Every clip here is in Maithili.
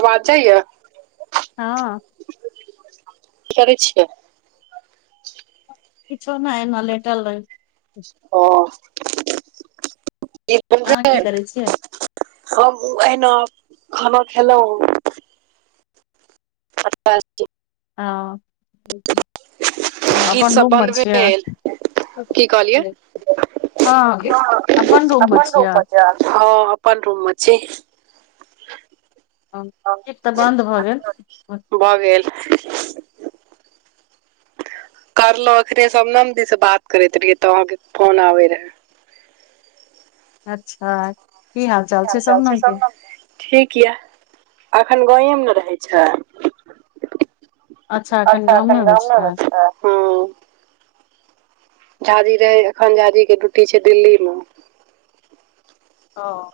आवाज जाइ य हँ करै छियै किछो नहि अहिना लेटल रही [inaudible] अहाँ की करै छियै हम अहिना खाना खेलहुँ [inaudible] हँ ओ अपन गीतसभ रूम मे बन्द छियै भेल की कहलियै हँ रूम मे अपन छियै [unintelligible] हँ अपन रूममे छी हँ ठीक तऽ बन्द भऽ गेल भऽ गेल करलो अखने सबनम दी से बात करैत रहियै तऽ अहाँके फोन आबे रहे अच्छा की हाल चाल छै सबनम केँ ठीक य एखैन गावए मे नऽ रहै छै अचछा एखन गामे मऽ छै झाजी रहै एखन झाजी केँ ड्यूटी छै दिल्ली मऽ हँ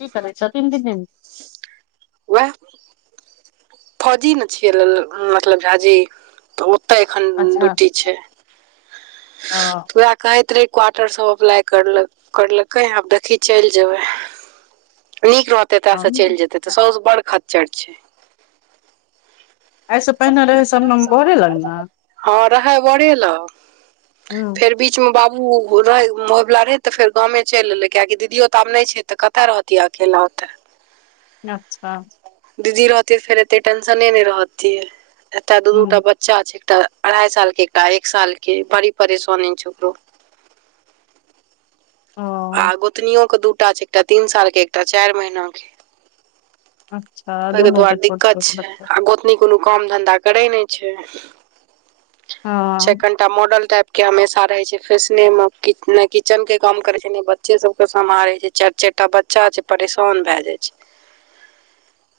की कैर छथिन [unintelligible] वैह फौजी मे छियै मतलब झाजी तऽ ओते एखन ड्यूटी छै अ वएह कहैत रहै क्वार्टर सब अप्लाइ करलक करलकै‌ हंँ आब देखही चलि जेबै नीक रहतै एतऽ ओ सँ चलि जेतै तऽ साउस बड़ खच्चर छै एहिसँ पहिने रहै सबनम बोरे लग नऽ हँ रहै बड़े लग हूँ फेर बीचमे बाबू रहै होइवला रहै तऽ फेर गामे चलि एलै कियकि दीदियो तऽ आब नहि छै तऽ कतय रहत तिये अकेला ओतऽ अच्छा दीदी रहतै फेर एते टेंशने नै रहतियै एतय दू दू टा हूँ बच चा छै एकटा अढ़ाई साल केँ एकटा एक साल केँ बड़ी परेशानी छै ओकरो ओ आ गोतनीयो केँ दूटा छै एकटा तीन साल केँ एकटा चारि महिना केँ अच्छा ओहि केँ दुनू के दुआरे छोट छोट दिक्कत छै बच्चा आ गोतनी कोनो काम धन्धा करै नहि छै हँ ओ तऽ मॉडल टाइप केँ हमेशा रहे छै फैशने मऽ नै किचन केँ काम करे नइ बच्चे सब केँ सम्हारे छै चारि चार टा बच्चा छै परेशान भय जाय छै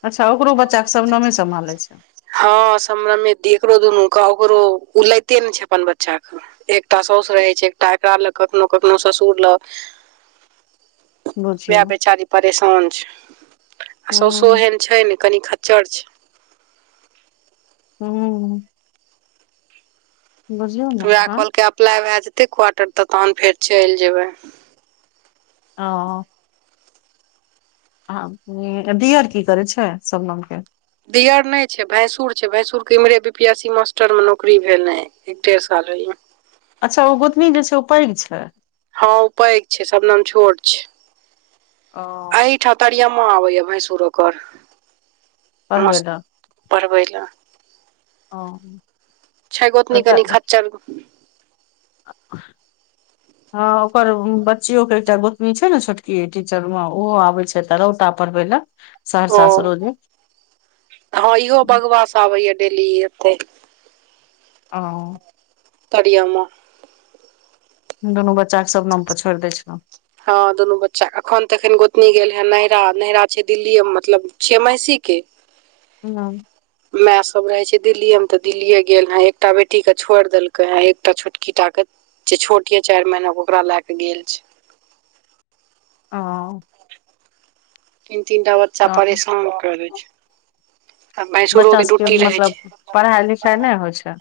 अच्छा ओकरो बच्चाे सबनमे सम्हारै छै हँ समनमे एकरो दुनू केँ ओकरो उ लैते नै छै अपन बच्चा कऽ एकटा साउसु रहे छै एकटा एकरा लग कखनो कखनो ससुर लग बुझियौ वएह ने। बेचारी परेशान छै आ साउसो हूँ एहन छै ने कनि ख चर्च हू ने तऽ उएह आँ कहलकै अप्लाइ भऽ जेतै क्वार्टर तऽ तहन फेर चइल जेबै ओ ह दियोर की करै छै सबनम के दियर नय छै भैंसुर छै भैंसुरके इम्हरे बी पी एस सी मास्टरमे नौकरी भेलै एक डेढ़ साल होए अच्छा ओ गोतनी जे छै ओ पैघ छै हँ पैघ छै सबनम छोट छै ओ एहिठाम तरियमा आबे या भैंसुर आ ओकर मास परबेल पढ़बै लए ओ छै गोतनी कनि खच्चर [inaudible] ह ओकर बच्चियो के एकटा गोतनी छै ने छोटकी टीचर मे ओहो आबे छै से त रौ त पर पै ल ओ सहरसा सुरो जे हँ इहो बगवास आबै या डेली एते ओ तड़ियाम दुनू बच्चा के सबनम पर छोइड़ दै छलहुँ हँ दुनू बच्चा एखन तऽ एखन गोतनी गेल हे नैहरा नैहरा छै दिल्लीए मतलब छिये मौसी के हँ माय सब रहे छै दिल्ली मे ते दिल्लीे गेल हे एकटा बेटी के छोड़ देल एकटा छोटकी टा के जे छोट ये चारि महीना के ओकरा लय के गेल छै ओ तीन तीन टा बच्चा परेशान कर दै छै आ बच्चा भैंसुरोके सबके ड्यूटी रहै मतलब छै पढ़ाइ लिखाइ नय होइ छै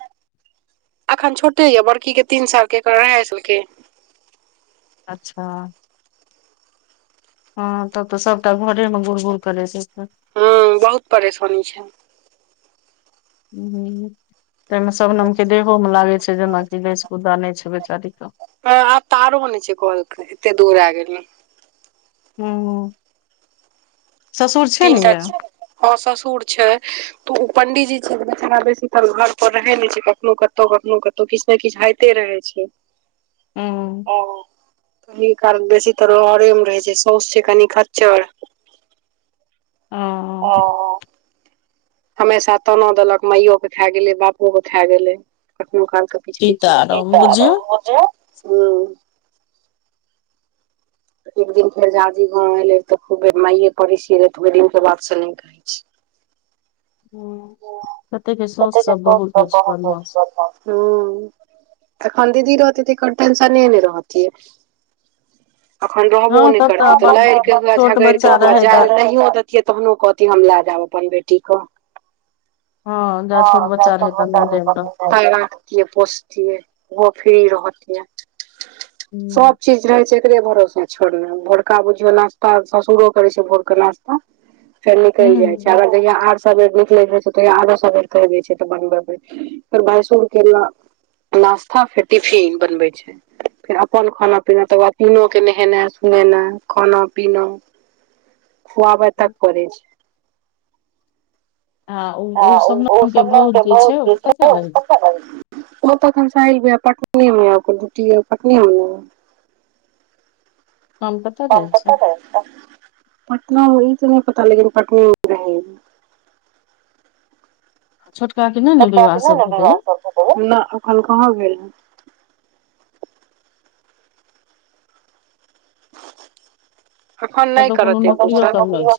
अखन छोटे यऽ बड़की के तीन साल के अढ़ाइ साल के अच्छा हँ तब तऽ सबटा घरे मे गुुर गुुर करै छै तऽ हँ बहुत परेशानी छै तहिमे सबनमके देहोमे लागै छै जेनाकि माँस गुदा नय छै बेचारीे आब तऽ आरो नय छै कहल एते दूर आ गेल हू तीनटा यै हँ ससुर छै तऽ ओ पंडीजी छैरा बेसी तर घर पर रहै नय छै कखनो कतहु कखनो कतहु तऽ किछ ने किछ होइते रहै छै ह ओ क कारण बेसी त नहिरे मे रहे छै साउस छै कनि खच्चर ह हमेशा तना देलक माइयो के खा गेले बापओ के खा गेले कखनो कालके किछ किछ सीताराम बुझियौ ह एक दिन फेर झाजी गाँव एलै तऽ खूब मइे पड़ छी रहे त ओइ दिन के बाद सन [unintelligible] कहय हूँ कते के साउस सब बहुत पड़य छै होइ बदमाश ह एखन दीदी रहत तऽर टेंशने नय रहती अखन रहबो हँ नय तब करते तऽ अपन लड़ के हुए छोट झगड़ि बच्चा के हुए रहै तऽ जायल नहियो देे तहनो कहती हम लए जयब अपन बेटीे हँ जा छोट बच्चा रहै तऽ नहि रहै ह रखतिये पोस्तिए ओहो फ्री रहत सब हूँ चीज रहे छै एकरे भरोसा छोड़ु ने भोरका बुझियो नास्ता ससुरो करै छै भोरक नास्ता फेर निकइल जाइ छै हूँ अगर जै या आर सबेर निकलैत रह छै तहि आरो सबेर कहि दय छै त बनबे मे फेर भैसूर के ना नास्ता फेर टिफिन बनबय छै फेर अपन खाना पीना तकर बाद तीनो के नहेना सुनेना खाना पीना खुआबै तक करै छै आ ओ आ ओ सबनम सब भौज के बहुत ओ जे कतऽ छै रहै प [unintelligible] ओ तनसहिल भी ह पटनी मे डूटी पटनीमे नय गाम कतऽ क रहै पता छै रह पटना ई तऽ नय पता लेकिन पटने मे रह छोटका कि नय छोटका के नय ने विवाह सब भेलय नाह एखन कहा भेल है अखन नय कतहु कोनो करत एक दु नौकरियो साल सब नहि छै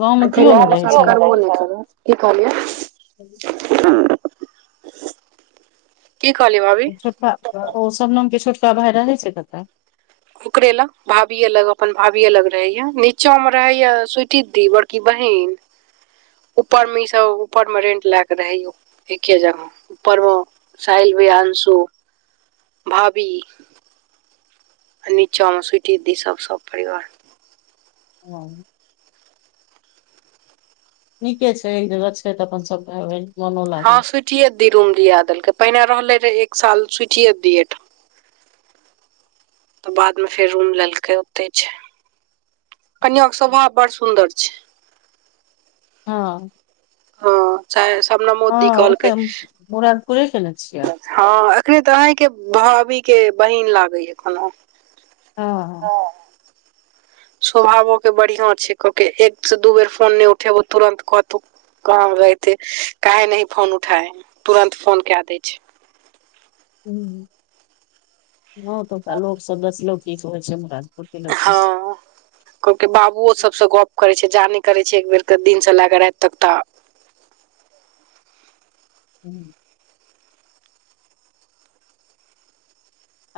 गाँव मे अ केओ नहि रहै सरकार छै बोलत [unintelligible] की कहलियै हूं की कहलीय भाभी ओ शबनम के छोटका भाय रहै छै कतऽ ओकरे लग भाभी यऽ लग अपन भाभी अ लग रहे या नीचा में रहे या स्वीटि देवर की बहिन [inaudible] ऊपर मे ई सब ऊपर मे रेंट लय के रहे एके जगह ऊपर मे साहिल भाईया अंशु भाभी आ नीचा में स्वीटी दी सब सब परिवार हँ नीके छै एक जगह छै तऽ अपन सबै हँ सुटिये ये दी रूम दिया देलकै पहिने रहले रहे एक साल सुटिये दियठ तऽ बादमे फेर रूम लेलकै ओतय छै कनिया के स्वभाव बड़ सुंदर छै हाँ हँ चाहे सबनमो दी कहलकै पुरा थोड़े खेने छियै हँ एखने तऽ अहींके भाभी के बहिन लागैया कोनो हँ हाँ स्वभावो के बढ़िआं छै क के एक से दू बेर फोन नय उठेबौ तुरन्त कहतौ कहाँ रते काहे न फोन उठाय ह तुरंत फोन क दै छै हाँ तऽ लोक सब दलो की कह होइ छै हमरा हँ कहले के बाबुओ सबसँ गप करय छै जाने करे छै एक बेर के दिन से लए क राइत तक तऽ हूँ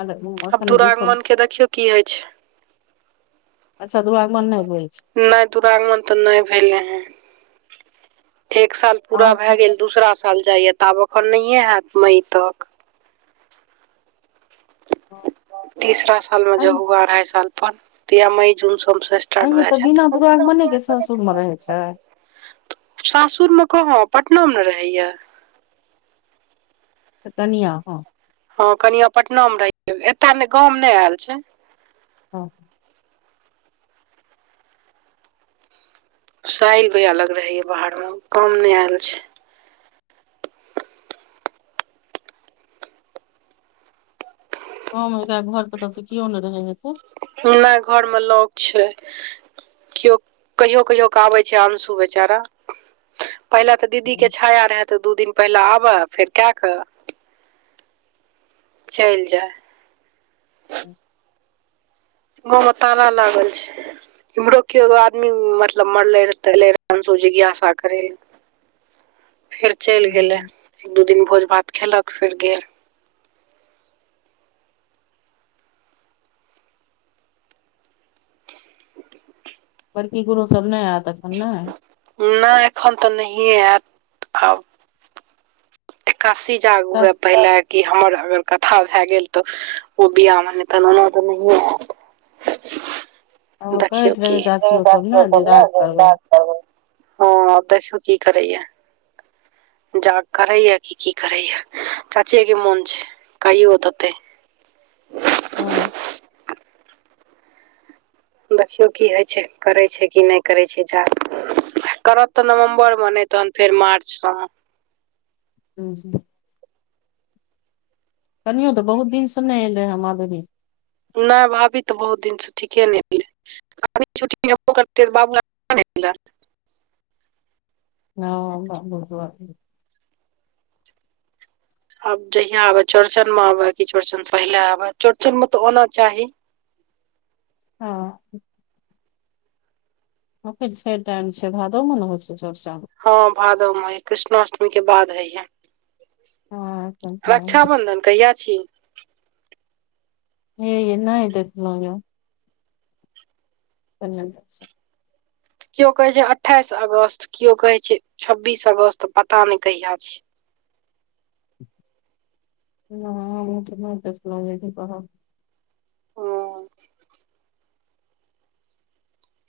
अग आब मुखन बू दुरागमन के देखियौ की होइ छै अच्छा दुरागमन नय होइ छै नइ दुरागमन तऽ नइ भेले हैं एक साल पूरा आब भए गेल दूसरा साल जाइए तऽ आब एखन नहिए है यत मई‌तक हाँ तीसरा साल मे जै हुआ अढ़ाई साल पर त ऽ या मई जून सॅं तऽ बिना दुरागमने के सासुर मे रहै [unintelligible] छै सासुर मे कहाँ पटना मे रहैया त तनिय हँ हँ कनिया पटना मे रहि ए ने गाँव नय एल छै हँ साइल भेया लग रहैए बाहर मे काम नय एल छै गाव मे एकरा घर पर तऽ केउ नइ रहै हेते नई घर मे लोक छै कियो कहियो कहियो क आबै छै आंशू बेचारा पहिल तऽ दीदी के छाया रेहा तऽ दू दिन पहिले आबए फेर कए कऽ चइल जाइ हं गाँव में ताला लागल छै इम्हरो के एगो आदमी मतलब मरले रह तले रहंस जिज्ञासा करे फेर चइल गेलै एक दू दिन भोज भात खेलक फेर गेल बड़की गुरो सब नय एत अखन ने नय एखन तऽ नहिए एत आब काशी त जागूए पहिले कि हमर अगर कथा भए गेल तऽ ओ बिआ मे नय तऽ ओना तऽ नहिए ऐब [inaudible] दाखियो कहैत कि रहे चाचियो सब ने जे राज करबै [unintelligible] हँ देखियों की करैए जाग करैए कि की करैए चाचे के मोन छै कहियो देते हँ देखियौ की होइ छै करै छै कि नय करै छै जा करत तऽ नवम्बर मे नय तहन फेर मार्च मे हू जी कनियो तऽ बहुत दिन से नय एलै है माधुरी नय भाभी तऽ बहुत दिन से ठीके ने एलै छुटी करत हँ बहुत आब जहिया आबे चौड़चन मे आबे की चौड़चन पहिले आबे ह चौड़चन में तऽ आना चाही हँ ओ छै टाम छै भादो मन हो छै चोर्चन हँ भादो मे होया कृष्णाष्टमीक के बाद हइय हँ एखन टाइम छै रक्षाबन्धन कहिया छी हे नाई देखलो है [unintelligible] किओ कहे छै अठाईस अगस्त केओ कहे छै छब्बीस अगस्त पता नय कहिया छै नई अभी त नहि देखलो लेकिन कहाब हैं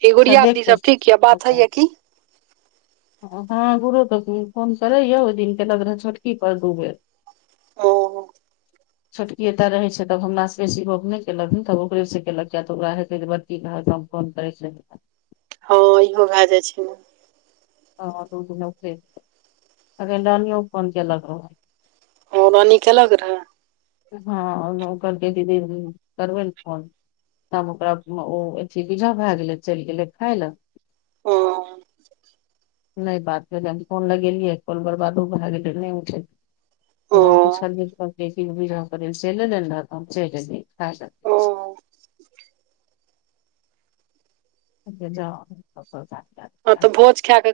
ऐ अच्छा गुड़िया देख दीदी सब कऽ ठीक य बात होइय बतायब। की हँ गुरु तऽ फोन करैयौ ओहि दिन केलक रहा छोटकी पर दू बेर ओ छोटकी एते रहै छै तब हमरा से बेसी औ अपने केलक नय केलक तब ओकरे से केलक किया तऽ ओकरा हेतै बड़की कह फ़ोन करै छै हँ इहो भए जाइ छै ने हँ दू दिन औकरे अरे रानीअ फोन केलक रहा ओ रानी केलक रहऽ हँ ओ करके ददी करबे ने फोन तब ओकरा ओ अथी बिहा भए गेलै चइल गेलै खाय लए हो नय बात भेले हम फोन लगेलियै कॉल बर्बादो भए गेलै नय उठ ओ फेरछदे [unintelligible] ओ आ जा हँ तऽ भोज खाय क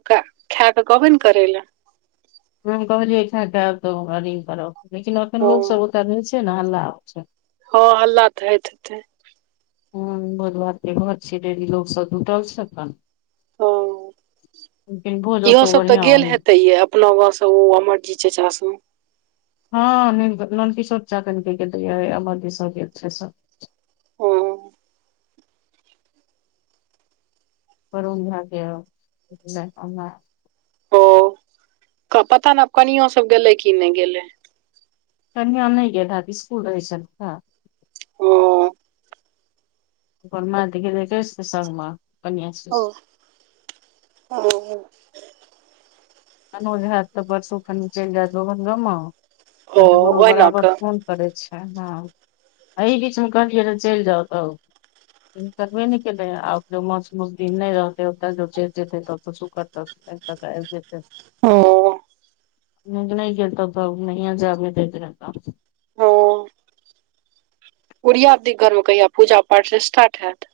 खाय क कहबे ने करै लए हम कहलियै इठ आब त ही करब लेकिन अखन हँ लोक सब ओत रहै छै ने हल्ला हँ हल्ला त होेइत हेतै ह भोज भात के घर छिये डेली लोग सब जुटल छै अपन ह लेकिन भोज इहो ओतौ सब त बढ़िया गेल होय हेतै ये अपना ओ अमर जी चास हँ नंन किशोर चाचा कन के गेलेय अमर जी सब गेल छै सब हँ करन झाक ओ पता नय कनियो सब गेलै कि नय गेलै कनीया नय गेल हेत स्कूल रहैलकिन हैत ओ अपन मथ गेल कहैस त संगमे कनिया से। ओ ह अनज होइत तऽ परसू खन चइल जाइत ग गुरु ओहिना बराबर कऽ सु [unintelligible] करै छै हँ बीचमे कहलियै त चइल जाउ तब करबे निकलेै आब जो मौसस दिन नय रहते ओत जो चे जेते त सु करत त [unintelligible] कब जे छै हँ न नय गेल तब त नहिये जाबे देत रहतो उरिया दि घरमे कहिया पूजा पाठ से स्टार्ट हयैत